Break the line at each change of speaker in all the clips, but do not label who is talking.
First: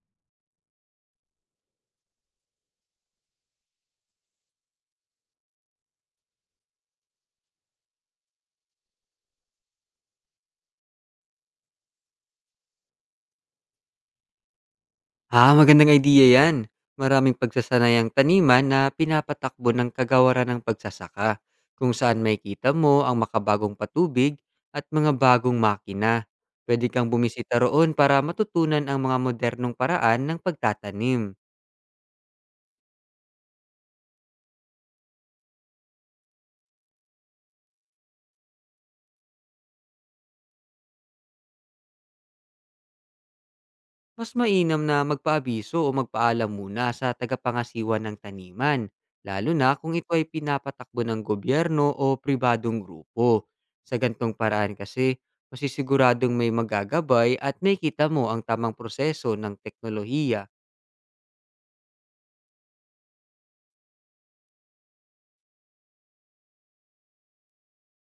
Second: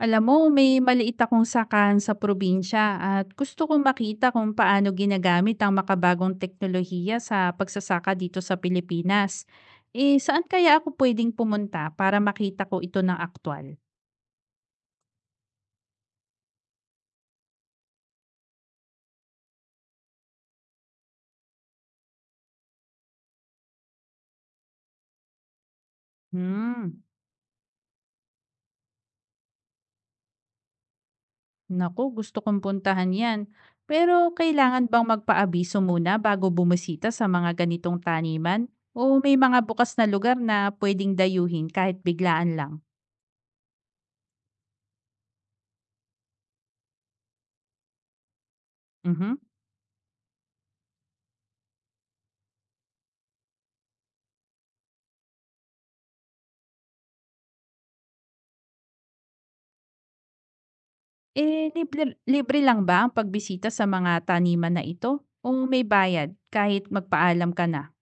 Alam mo, may maliit akong sakan sa probinsya at gusto kong makita kung paano ginagamit ang makabagong teknolohiya sa pagsasaka dito sa Pilipinas. Eh, saan kaya ako pwedeng pumunta para makita ko ito ng aktual?
Ah, magandang idea yan. Maraming pagsasanayang taniman na pinapatakbo ng kagawaran ng pagsasaka, kung saan makikita mo ang makabagong patubig at mga bagong makina. Pwede
Hmm,
kang bumisita roon para matutunan ang mga modernong paraan ng pagtatanim.
Naku, gusto kong puntahan yan. Pero kailangan bang magpaabiso muna bago bumisita sa mga ganitong taniman? O may mga bukas na lugar na pwedeng dayuhin kahit biglaan lang?
Mas mainam na magpaabiso o magpaalam muna sa tagapangasiwa ng taniman,
Mhm.
lalo na kung ito ay pinapatakbo ng gobyerno o pribadong grupo. Sa gantong paraan kasi, masisiguradong may magagabay at may kita mo ang tamang proseso ng teknolohiya.
Eh, libre libre lang ba ang pagbisita sa mga taniman na ito o may bayad kahit magpaalam ka na?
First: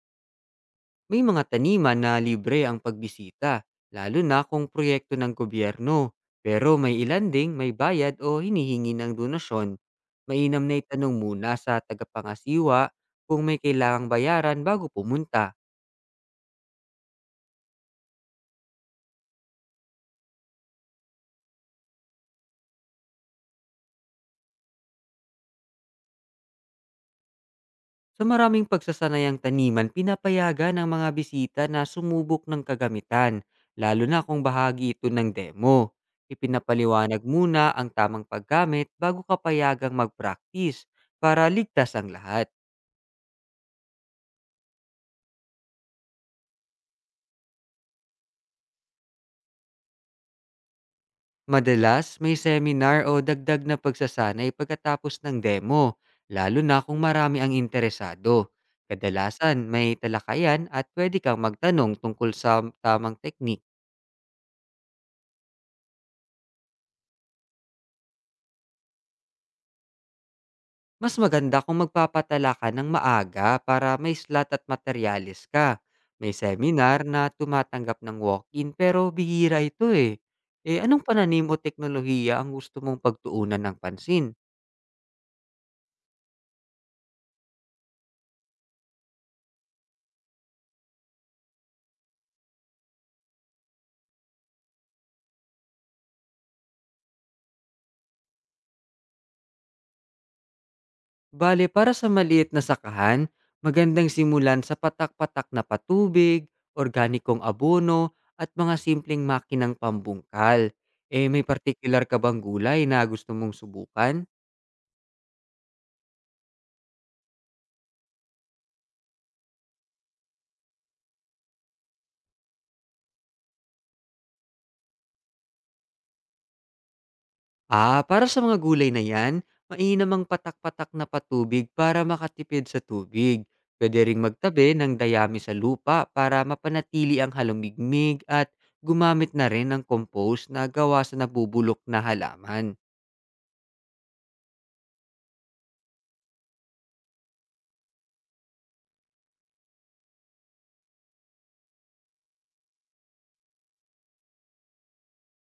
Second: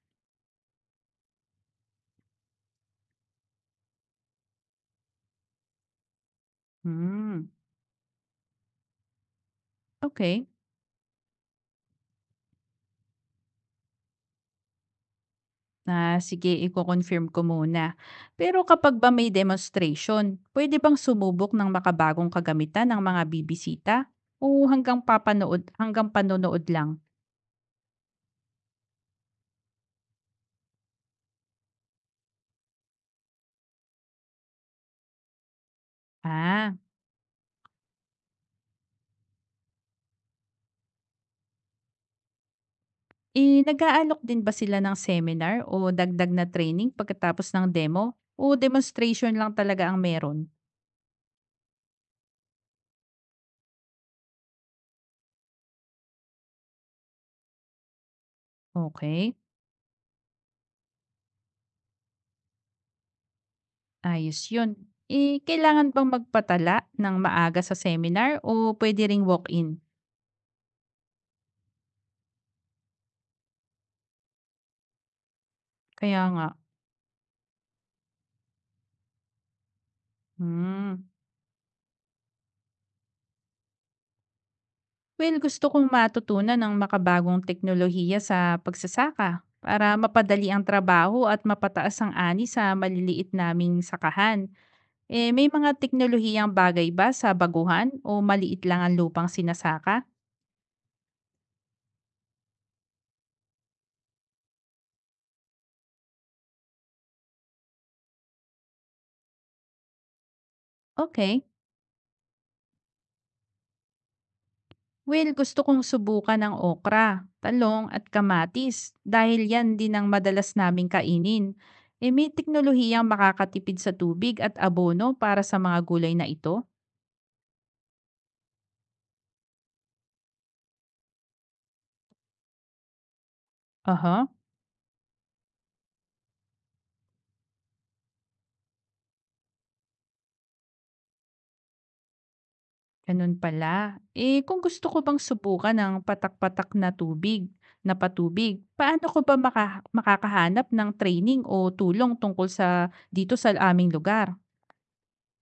May mga taniman na libre ang pagbisita, lalo na kung proyekto ng gobyerno. Pero may ilan
Hmm,
ding may bayad o hinihingi ng donasyon.
okey.
Mainam na itanong muna sa tagapangasiwa kung may kailangang bayaran bago pumunta.
Ah, sige iko-confirm ko muna. Pero kapag ba may demonstration, pwede bang sumubok ng makabagong kagamitan ng mga bibisita o hanggang panonood lang?
Sa maraming pagsasanayang taniman, pinapayagan ang mga bisita na sumubok ng kagamitan, lalo na kung bahagi ito ng demo.
Ah,
Ipinapaliwanag muna ang tamang paggamit bago kapayagang mag-practice para ligtas ang lahat.
eh, nag-aalok din ba sila ng seminar o dagdag na training pagkatapos ng demo o demonstration lang talaga ang meron?
Madalas, may seminar o dagdag na pagsasanay pagkatapos ng demo, lalo na kung marami ang interesado.
Okay.
Kadalasan, may talakayan at pwede kang magtanong tungkol sa tamang teknik.
Ayos yun. Eh, kailangan bang magpatala ng maaga sa seminar o pwede ring walk-in?
Mas maganda kung magpapatala ka ng maaga para may slot at materyales ka.
Kaya
May
nga.
seminar na tumatanggap ng walk-in pero bihira ito eh. Eh,
Hmm.
anong pananim o teknolohiya ang gusto mong pagtuunan ng pansin?
Well, gusto kong matutunan ng makabagong teknolohiya sa pagsasaka para mapadali ang trabaho at mapataas ang ani sa maliliit naming sakahan. Eh, may mga teknolohiyang bagay ba sa baguhan o maliit lang ang lupang sinasaka?
Bale, para sa maliit na sakahan, magandang simulan sa patak-patak na patubig, organikong abono, at mga simpleng makinang pambungkal. Eh,
Okay.
may partikular ka bang gulay na gusto mong subukan?
Well, gusto kong subukan ng okra, talong at kamatis dahil yan din ang madalas naming kainin. E may teknolohiyang makakatipid sa tubig at abono para sa mga gulay na ito?
Ah, para sa mga gulay na yan, mainam ang patak-patak na patubig para makatipid sa tubig. Pwede ring
Aha,
magtabi ng dayami sa lupa para mapanatili ang halumigmig at gumamit na rin ng compost na gawa sa nabubulok na halaman.
ganun pala. Eh kung gusto ko bang subukan ang patak-patak na tubig, na patubig, paano ko ba makakahanap ng training o tulong tungkol sa dito sa aming lugar?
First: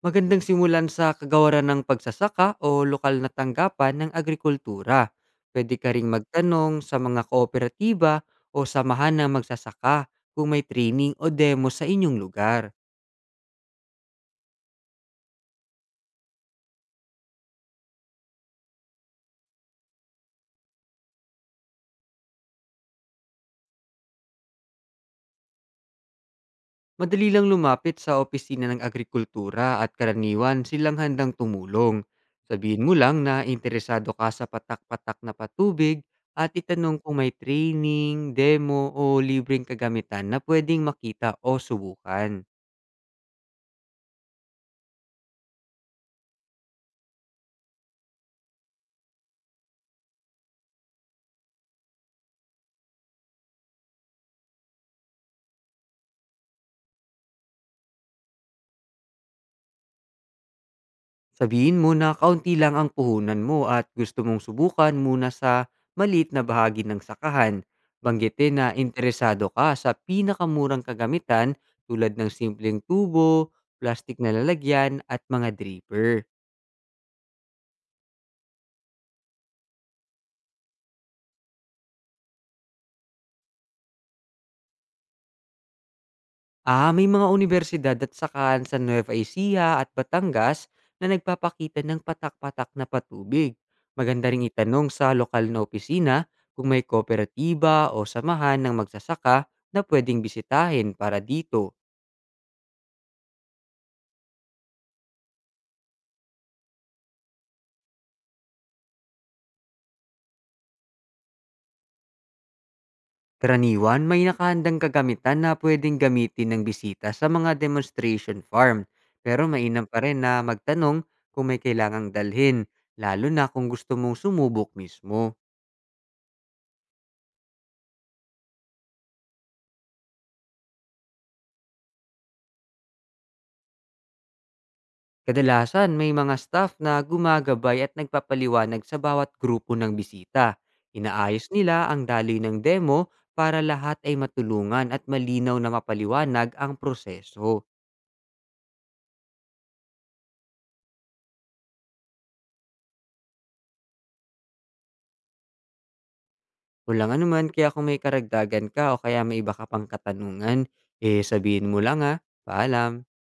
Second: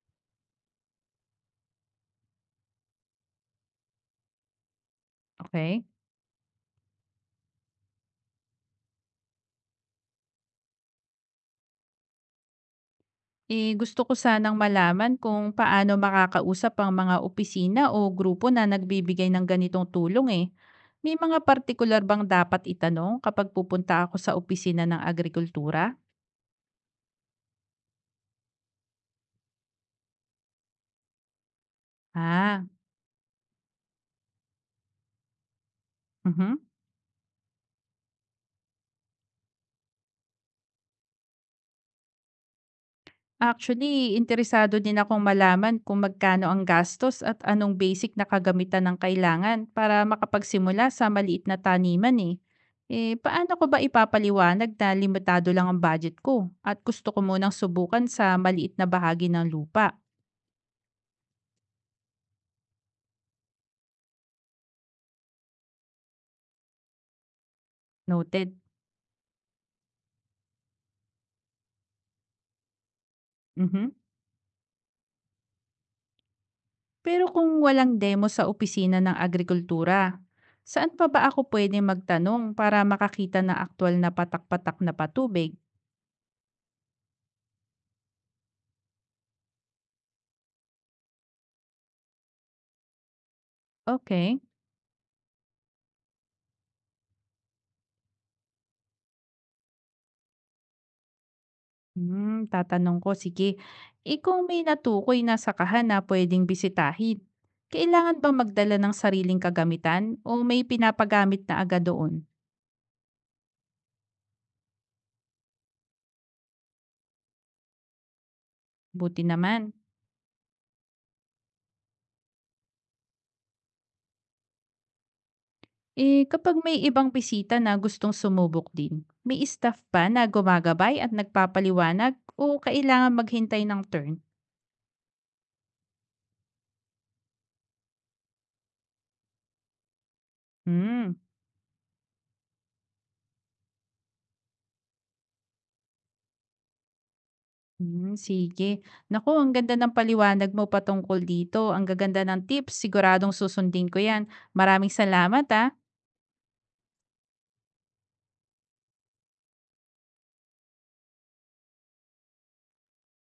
Magandang simulan sa kagawaran ng pagsasaka o lokal na tanggapan ng agrikultura. Pwede
Okay?
ka ring magtanong sa mga kooperatiba o samahan ng magsasaka kung may training o demo sa inyong lugar.
Eh, gusto ko sanang malaman kung paano makakausap ang mga opisina o grupo na nagbibigay ng ganitong tulong eh. May mga partikular bang dapat itanong kapag pupunta ako sa opisina ng agrikultura?
Madali lang lumapit sa opisina ng agrikultura at karaniwan silang handang tumulong.
Ah,
Sabihin mo lang na interesado ka sa patak-patak na patubig at
mhm.
itanong kung may training, demo o libreng kagamitan na pwedeng makita o subukan.
Actually, interesado din akong malaman kung magkano ang gastos at anong basic na kagamitan ng kailangan para makapagsimula sa maliit na taniman eh. Eh, paano ko ba ipapaliwanag na limitado lang ang budget ko at gusto ko munang subukan sa maliit na bahagi ng lupa?
Sabihin mo na kaunti lang ang puhunan mo at gusto mong subukan muna sa maliit na bahagi ng sakahan. Banggitin
Noted.
na interesado ka sa pinakamurang kagamitan tulad ng simpleng tubo,
Mhm.
plastik na lalagyan at mga dripper.
Pero kung walang demo sa opisina ng agrikultura, saan pa ba ako pwede magtanong para makakita ng aktwal na patak-patak na patubig?
Ah, may mga unibersidad at sakahan sa Nueva Ecija at Batangas na nagpapakita ng patak-patak na patubig. Maganda
Okay.
ring itanong sa lokal na opisina kung may kooperatiba o samahan ng magsasaka na pwedeng bisitahin para dito.
Hmm, tatanong ko, sige. Eh kung may natukoy na sakahan na pwedeng bisitahin, kailangan bang magdala ng sariling kagamitan o may pinapagamit na agad doon?
Karaniwan, may nakahandang kagamitan na pwedeng gamitin ng bisita sa mga demonstration farm.
Buti
Pero
naman.
mainam pa rin na magtanong kung may kailangang dalhin, lalo na kung gusto mong sumubok mismo.
Eh kapag may ibang bisita na gustong sumubok din, may staff ba na gumagabay at nagpapaliwanag o kailangan maghintay ng turn?
Kadalasan, may mga staff na gumagabay at nagpapaliwanag sa bawat grupo ng bisita.
Hmm,
Inaayos nila ang daloy ng demo para lahat ay matulungan at malinaw na mapaliwanag ang proseso.
hmm, sige. Naku, ang ganda ng paliwanag mo patungkol dito. Ang gaganda ng tips, siguradong susundin ko yan. Maraming salamat ah.
Walang anuman, kaya kung may karagdagan ka o kaya may iba ka pang katanungan, eh sabihin mo lang ha. Paalam!